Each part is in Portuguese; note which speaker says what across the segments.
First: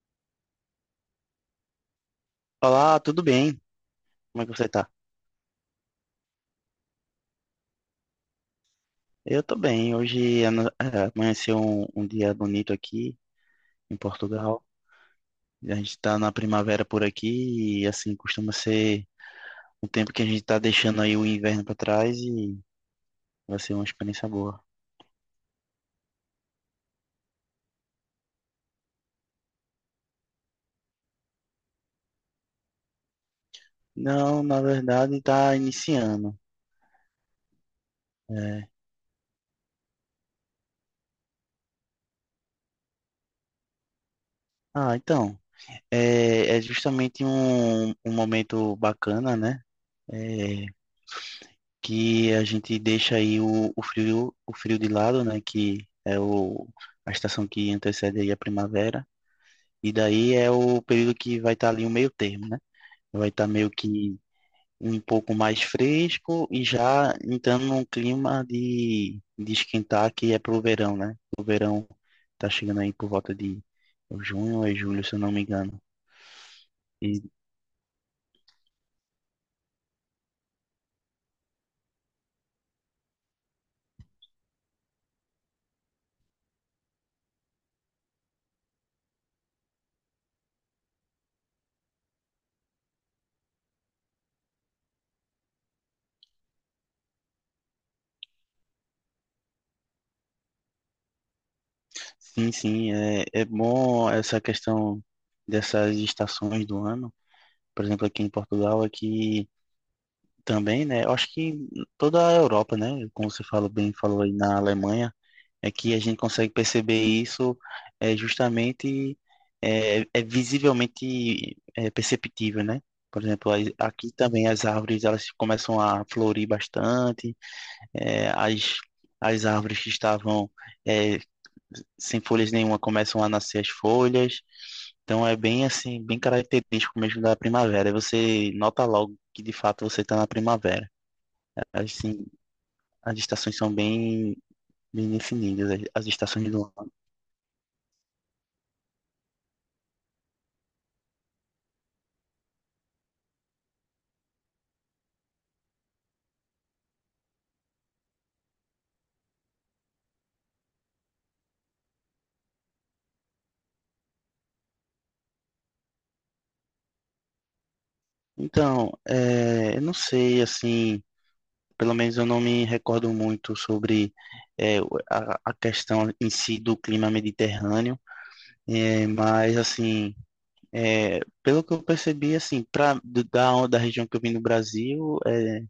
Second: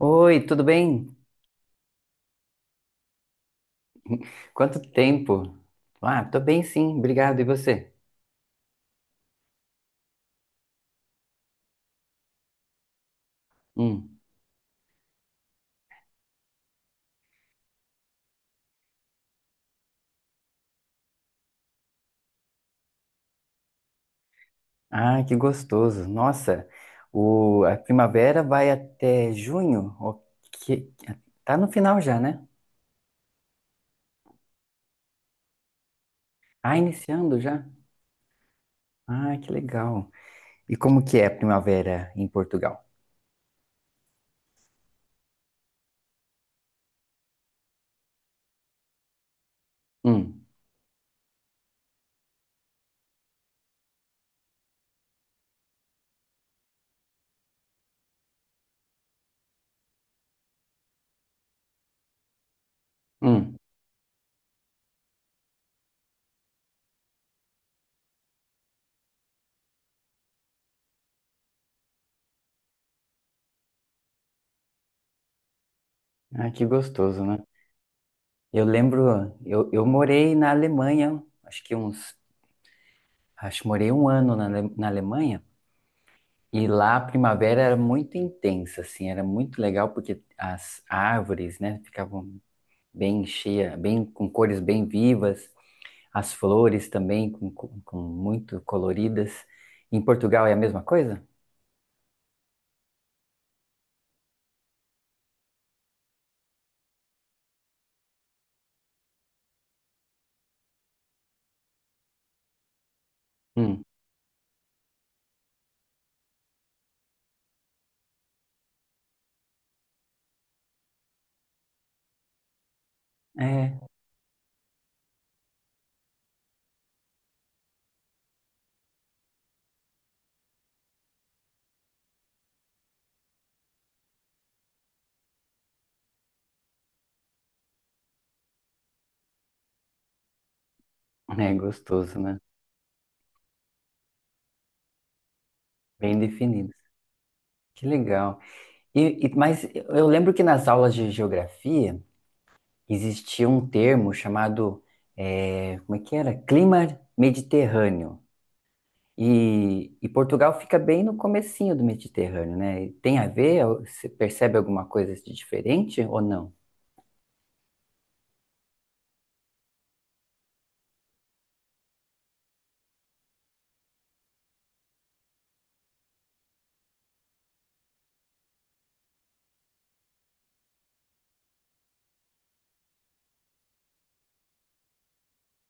Speaker 1: Oi, tudo bem?
Speaker 2: Olá, tudo bem? Como é que você
Speaker 1: Quanto
Speaker 2: tá?
Speaker 1: tempo? Ah, tô bem sim, obrigado. E você?
Speaker 2: Eu tô bem. Amanheceu um dia bonito aqui em
Speaker 1: Hum.
Speaker 2: Portugal. A gente tá na primavera por aqui e assim costuma ser um tempo que a gente tá deixando aí o inverno pra trás e vai ser uma experiência boa.
Speaker 1: Ah, que gostoso. Nossa, a primavera vai até junho? Que- tá no final já, né?
Speaker 2: Não, na verdade tá iniciando.
Speaker 1: Ah, iniciando já?
Speaker 2: É.
Speaker 1: Ah, que legal. E como que é a primavera em Portugal?
Speaker 2: Ah, então, é justamente um momento bacana, né?
Speaker 1: Hum,
Speaker 2: É, que a gente deixa aí o frio, o frio de lado, né? Que é o, a estação que antecede aí a primavera. E daí é o período que vai estar ali o meio termo, né? Vai estar
Speaker 1: hum.
Speaker 2: meio que um pouco mais fresco e já entrando num clima de esquentar que é pro verão, né? O verão tá chegando aí por volta de junho ou julho, se eu não me engano.
Speaker 1: Ah, que
Speaker 2: E
Speaker 1: gostoso, né? Eu lembro, eu morei na Alemanha, acho que uns, acho que morei um ano na na Alemanha. E lá a primavera era muito intensa, assim, era muito legal porque as árvores, né, ficavam bem cheias, bem com cores bem vivas, as flores também com muito coloridas. Em Portugal é a mesma coisa?
Speaker 2: sim, sim, é, é bom essa questão dessas estações do ano, por exemplo, aqui em Portugal, aqui também, né? Eu acho que em toda a Europa, né? Como você falou
Speaker 1: Hum,
Speaker 2: bem, falou aí na Alemanha, é que a gente consegue perceber isso é justamente é visivelmente perceptível, né? Por exemplo,
Speaker 1: é,
Speaker 2: aqui também as árvores elas começam a florir bastante, as, as árvores que estavam é, sem folhas nenhuma começam a nascer as folhas. Então é bem assim, bem característico mesmo da primavera. E você nota logo que de fato você está na primavera.
Speaker 1: é gostoso,
Speaker 2: Assim,
Speaker 1: né?
Speaker 2: as estações são bem, bem definidas, as
Speaker 1: Bem
Speaker 2: estações do
Speaker 1: definido.
Speaker 2: ano.
Speaker 1: Que legal. Mas eu lembro que nas aulas de geografia existia um termo chamado, como é que era? Clima Mediterrâneo. E Portugal fica bem no comecinho do Mediterrâneo, né? E tem a ver? Você percebe alguma coisa de diferente ou não?
Speaker 2: Então, é, eu não sei, assim, pelo menos eu não me recordo muito sobre é, a questão em si do clima mediterrâneo, é, mas assim. Pelo que eu percebi, assim, da região que eu vim no Brasil, é,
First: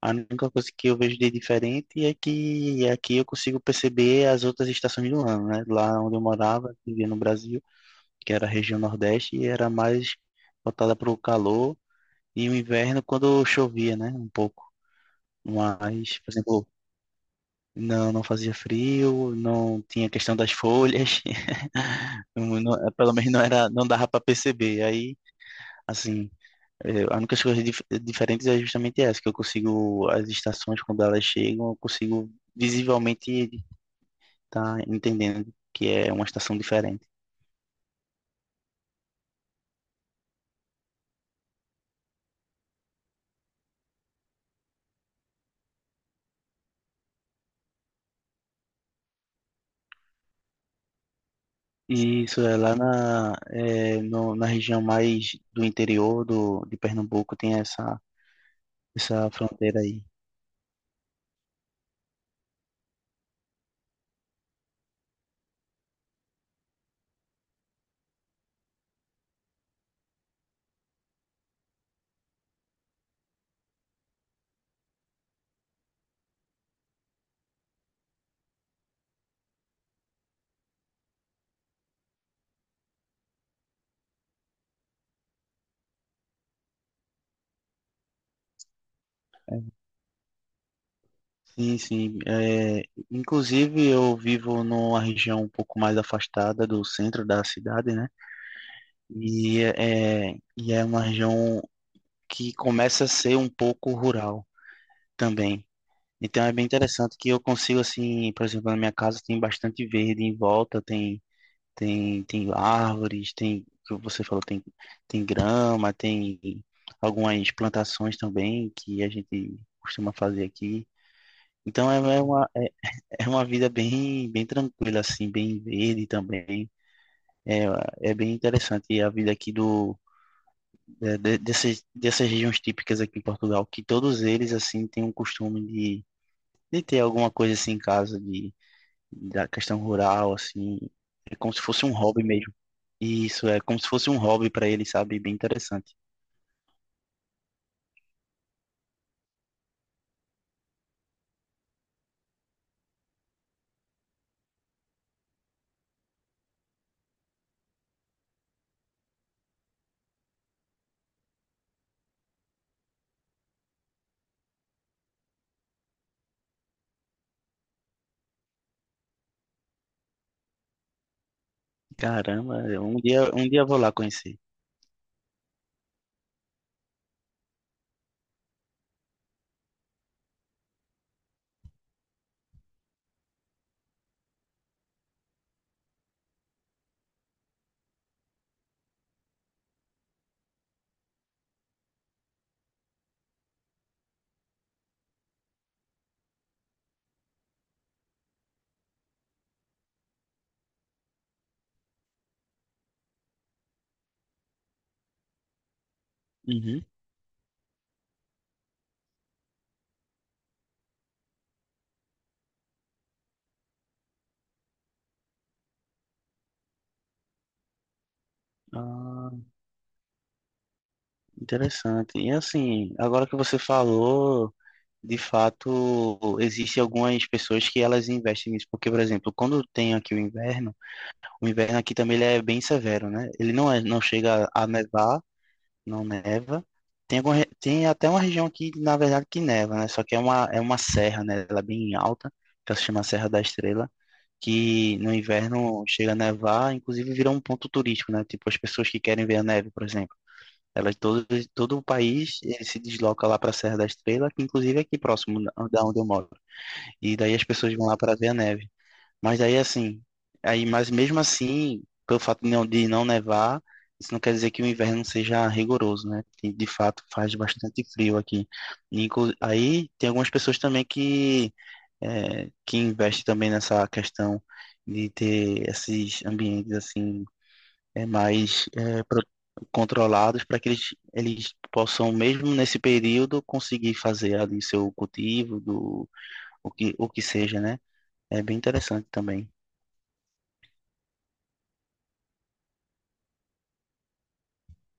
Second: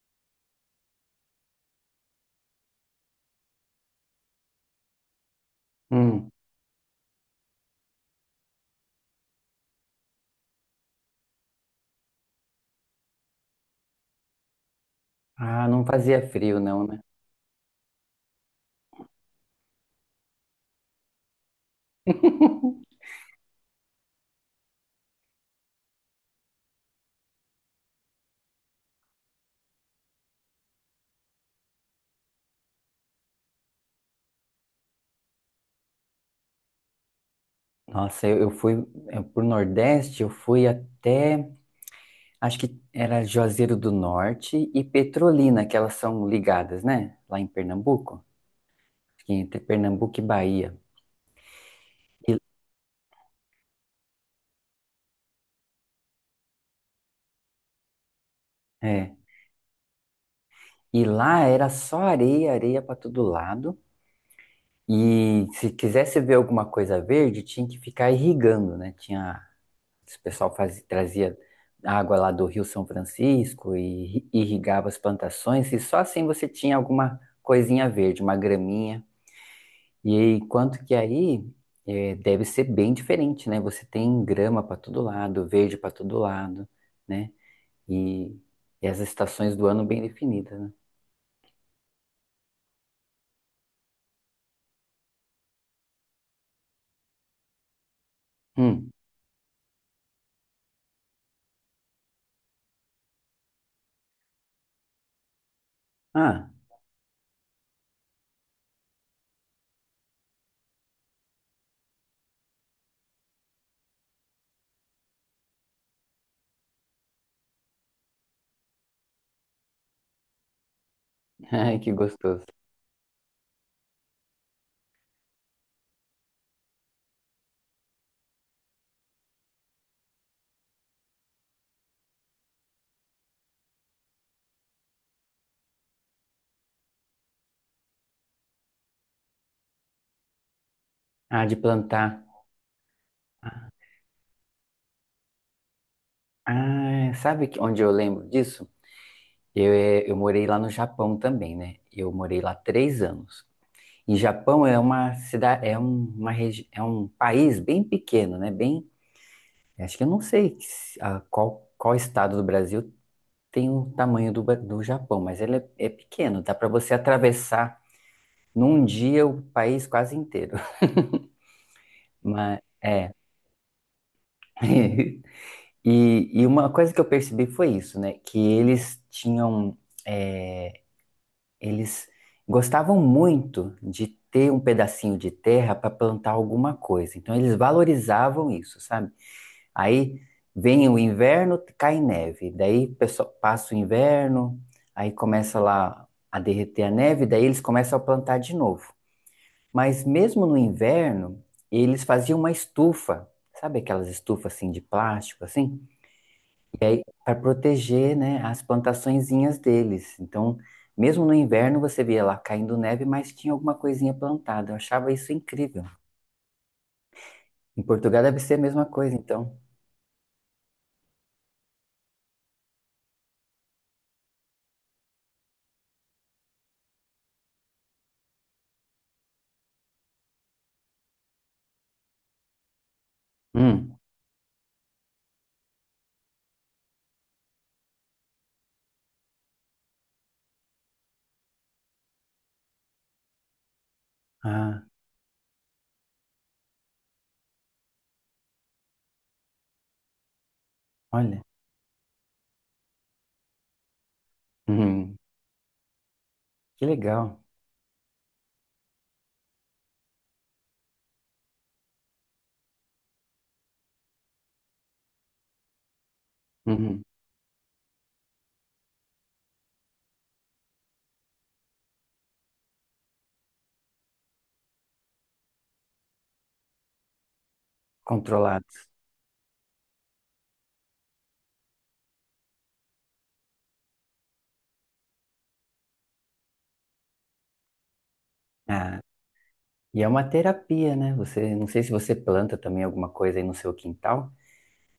Speaker 2: a única coisa que eu vejo de diferente é que aqui eu consigo perceber as outras estações do ano, né? Lá onde eu
Speaker 1: Hum.
Speaker 2: morava, vivia no Brasil, que era a região Nordeste, e era mais voltada para o calor e o inverno quando chovia, né? Um pouco.
Speaker 1: Ah, não
Speaker 2: Mas,
Speaker 1: fazia
Speaker 2: por
Speaker 1: frio
Speaker 2: exemplo,
Speaker 1: não, né?
Speaker 2: não, não fazia frio, não tinha questão das folhas, pelo menos não era, não dava para perceber. Aí, assim. É, a única coisa diferente é justamente essa, que eu consigo, as estações, quando elas chegam, eu consigo visivelmente estar entendendo que é uma estação diferente.
Speaker 1: Nossa, eu pro Nordeste, eu fui até, acho que era Juazeiro do Norte e Petrolina, que elas são ligadas, né? Lá em Pernambuco, acho que entre Pernambuco e Bahia.
Speaker 2: E
Speaker 1: E,
Speaker 2: isso é lá na, é, na região mais do interior do, de Pernambuco, tem essa,
Speaker 1: é,
Speaker 2: essa fronteira aí.
Speaker 1: e lá era só areia, areia para todo lado. E se quisesse ver alguma coisa verde, tinha que ficar irrigando, né? Tinha, o pessoal fazia, trazia água lá do Rio São Francisco e irrigava as plantações, e só assim você tinha alguma coisinha verde, uma graminha. E aí, enquanto que aí deve ser bem diferente, né? Você tem grama para todo lado, verde para todo lado, né? E, e as estações do ano bem definidas, né?
Speaker 2: Sim, sim. É, inclusive, eu vivo numa região um pouco mais afastada do centro da cidade, né?
Speaker 1: Hum.
Speaker 2: E é, e é uma região que começa a ser um pouco rural. Também. Então
Speaker 1: Ah,
Speaker 2: é bem interessante que eu consigo, assim, por exemplo, na minha casa tem bastante verde em volta, tem, tem árvores, tem, como você falou, tem, tem grama, tem algumas plantações também que a gente costuma fazer aqui.
Speaker 1: ai,
Speaker 2: Então
Speaker 1: que
Speaker 2: é
Speaker 1: gostoso.
Speaker 2: uma, é uma vida bem, bem tranquila, assim, bem verde também. É, é bem interessante e a vida aqui do, dessas, dessas regiões típicas aqui em Portugal, que todos eles, assim, têm um costume de ter alguma coisa assim em casa de, da questão rural, assim. É
Speaker 1: Ah,
Speaker 2: como
Speaker 1: de
Speaker 2: se fosse um hobby
Speaker 1: plantar.
Speaker 2: mesmo. E isso, é como se fosse um hobby para ele, sabe? Bem interessante.
Speaker 1: Ah, sabe onde eu lembro disso? Eu morei lá no Japão também, né? Eu morei lá 3 anos. E Japão é uma cidade, é uma é um país bem pequeno, né? Bem, acho que eu não sei a qual, qual estado do Brasil tem o tamanho do, do Japão, mas ele é, é pequeno. Dá para você atravessar num dia o país quase inteiro. Mas
Speaker 2: Caramba,
Speaker 1: é.
Speaker 2: um dia eu vou lá conhecer.
Speaker 1: E, e uma coisa que eu percebi foi isso, né? Que eles tinham eh, Eles gostavam muito de ter um pedacinho de terra para plantar alguma coisa. Então eles valorizavam isso, sabe? Aí vem o inverno, cai neve. Daí pessoal, passa o inverno, aí começa lá a derreter a neve, daí eles começam a plantar de novo. Mas mesmo no inverno, eles faziam uma estufa, sabe aquelas estufas assim de plástico assim?
Speaker 2: Uhum.
Speaker 1: Para proteger, né, as plantaçõezinhas deles. Então, mesmo no inverno você via lá caindo neve, mas tinha alguma coisinha plantada. Eu achava isso incrível. Em Portugal deve ser a mesma coisa,
Speaker 2: Ah,
Speaker 1: então.
Speaker 2: interessante. E assim, agora que você falou, de fato, existem algumas pessoas que elas investem nisso. Porque, por exemplo, quando tem aqui o inverno, o inverno aqui também ele é bem severo, né? Ele não é,
Speaker 1: Hum.
Speaker 2: não chega a nevar, não neva. Tem, tem até uma região aqui, na verdade, que neva, né? Só que é uma serra, né? Ela é bem alta, que ela se chama Serra da Estrela,
Speaker 1: Ah,
Speaker 2: que no inverno chega a nevar, inclusive vira um ponto turístico, né? Tipo, as pessoas que querem ver a neve, por exemplo. Elas, todo,
Speaker 1: olha.
Speaker 2: todo o país ele se desloca lá para a Serra da Estrela, que inclusive é aqui
Speaker 1: Hum.
Speaker 2: próximo da onde eu moro.
Speaker 1: Que
Speaker 2: E daí
Speaker 1: legal.
Speaker 2: as pessoas vão lá para ver a neve. Mas aí assim, aí, mas mesmo assim, pelo fato de não nevar, isso não quer dizer que o inverno seja rigoroso, né? De
Speaker 1: Uhum.
Speaker 2: fato, faz bastante frio aqui. E, aí tem algumas pessoas também que, é, que investem também nessa questão de ter esses ambientes assim, é, mais
Speaker 1: Controlados.
Speaker 2: é, pro- controlados para que eles possam, mesmo nesse período, conseguir fazer ali seu cultivo, do, o que seja, né? É bem
Speaker 1: Ah,
Speaker 2: interessante também.
Speaker 1: e é uma terapia, né? Você, não sei se você planta também alguma coisa aí no seu quintal,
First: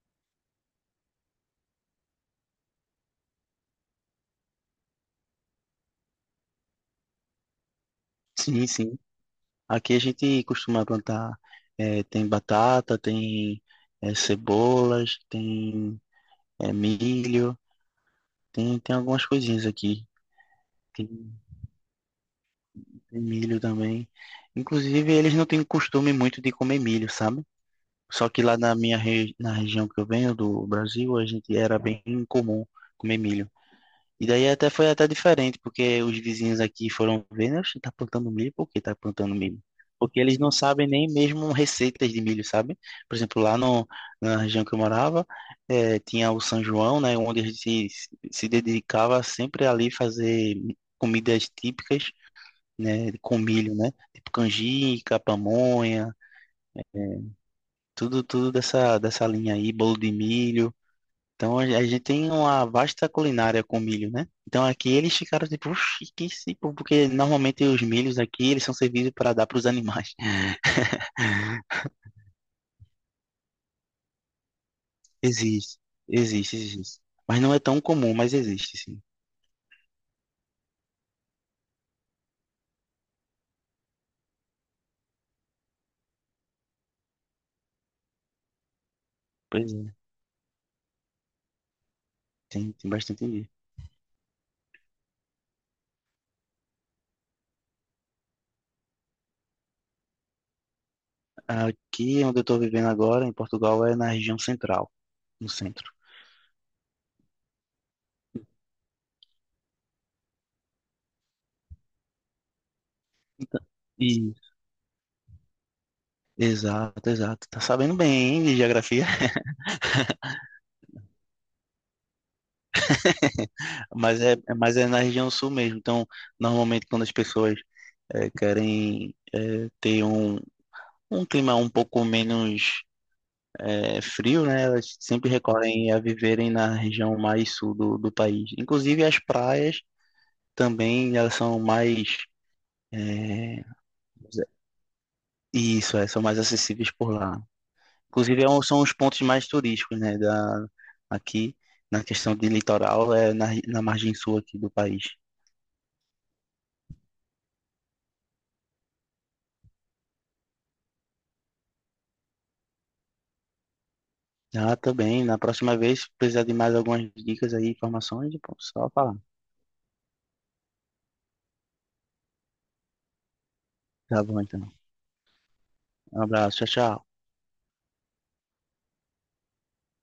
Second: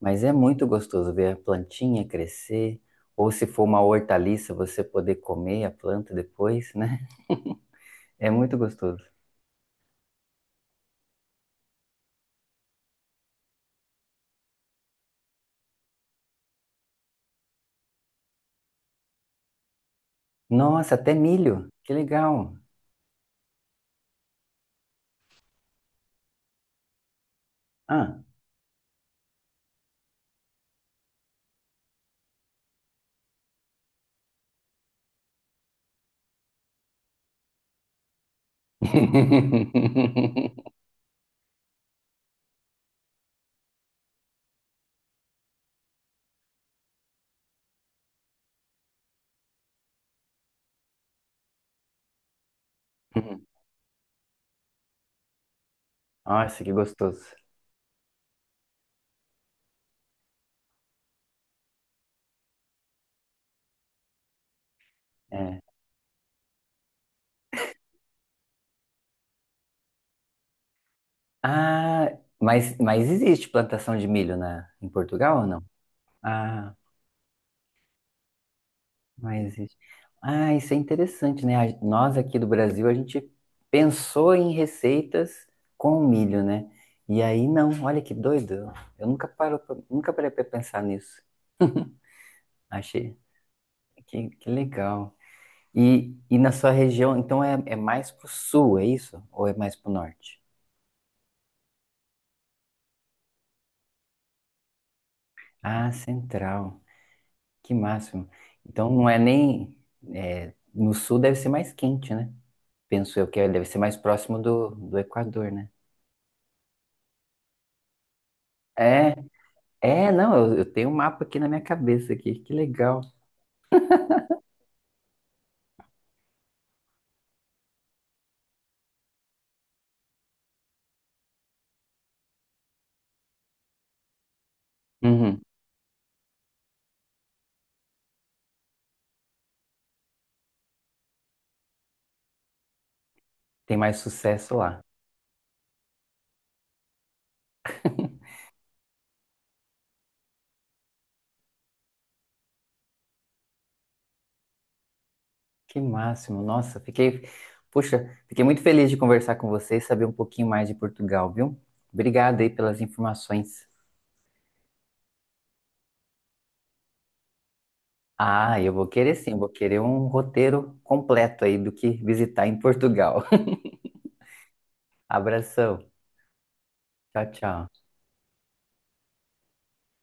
Speaker 1: mas é muito gostoso ver a plantinha crescer, ou se for uma hortaliça, você poder comer a planta depois, né? É muito
Speaker 2: Sim, sim.
Speaker 1: gostoso.
Speaker 2: Aqui a gente costuma plantar, tem batata, tem, cebolas, tem, milho, tem, tem algumas coisinhas aqui.
Speaker 1: Nossa,
Speaker 2: Tem,
Speaker 1: até milho. Que legal.
Speaker 2: tem milho também. Inclusive, eles não têm costume muito de comer milho, sabe?
Speaker 1: Ah.
Speaker 2: Só que lá na na região que eu venho do Brasil, a gente era bem comum comer milho. E daí até foi até diferente, porque os vizinhos aqui foram vendo, oxe, tá plantando milho, por que tá plantando milho? Porque eles não sabem nem mesmo receitas de milho, sabe? Por exemplo, lá no, na região que eu morava, tinha o São João, né, onde a gente se, se dedicava sempre ali fazer comidas típicas, né, com milho, né? Tipo canjica, pamonha,
Speaker 1: Nossa, que gostoso.
Speaker 2: tudo, tudo dessa, dessa linha aí, bolo de milho. Então a gente tem uma vasta culinária com milho, né? Então aqui eles ficaram
Speaker 1: É.
Speaker 2: tipo, "Oxi, que se..." porque normalmente os milhos aqui eles são servidos para dar para os animais.
Speaker 1: Ah, mas existe plantação de milho na, em Portugal ou não?
Speaker 2: Existe, existe,
Speaker 1: Ah,
Speaker 2: existe. Mas não é tão comum, mas existe, sim.
Speaker 1: mas existe. Ah, isso é interessante, né? A- Nós aqui do Brasil, a gente pensou em receitas com milho, né? E aí, não, olha que doido. Eu nunca paro,
Speaker 2: Pois é,
Speaker 1: nunca parei para pensar nisso.
Speaker 2: tem, tem
Speaker 1: Achei.
Speaker 2: bastante milho.
Speaker 1: Que legal. E na sua região, então é, é mais pro sul, é isso? Ou é mais pro norte?
Speaker 2: Aqui onde eu estou vivendo agora, em Portugal, é na região central, no
Speaker 1: Ah,
Speaker 2: centro.
Speaker 1: central. Que máximo. Então não é nem. É, no sul deve ser mais quente, né? Penso eu que é,
Speaker 2: Então,
Speaker 1: deve ser mais
Speaker 2: e,
Speaker 1: próximo do, do Equador, né?
Speaker 2: exato, exato. Tá sabendo bem, hein, de geografia?
Speaker 1: É, é, não, eu tenho um mapa aqui na minha cabeça aqui. Que legal.
Speaker 2: Mas é na região sul mesmo. Então, normalmente quando as pessoas querem ter um um clima um pouco menos é, frio, né? Elas sempre
Speaker 1: Uhum,
Speaker 2: recorrem a viverem na região mais sul do, do país. Inclusive as praias também elas são mais é,
Speaker 1: tem mais sucesso lá.
Speaker 2: isso, é, são mais acessíveis por lá. Inclusive é são os pontos mais turísticos, né? Da aqui na questão de litoral é na, na margem sul aqui do país.
Speaker 1: Que máximo. Nossa, fiquei. Puxa, fiquei muito feliz de conversar com você e saber um pouquinho mais de Portugal, viu? Obrigado aí pelas informações.
Speaker 2: Ah, também. Na próxima vez, se precisar de mais algumas dicas aí, informações, pô,
Speaker 1: Ah, eu vou
Speaker 2: só
Speaker 1: querer
Speaker 2: falar.
Speaker 1: sim, vou querer um roteiro completo aí do que visitar em Portugal.
Speaker 2: Tá bom, então.
Speaker 1: Abração.
Speaker 2: Um abraço, tchau, tchau.
Speaker 1: Tchau, tchau.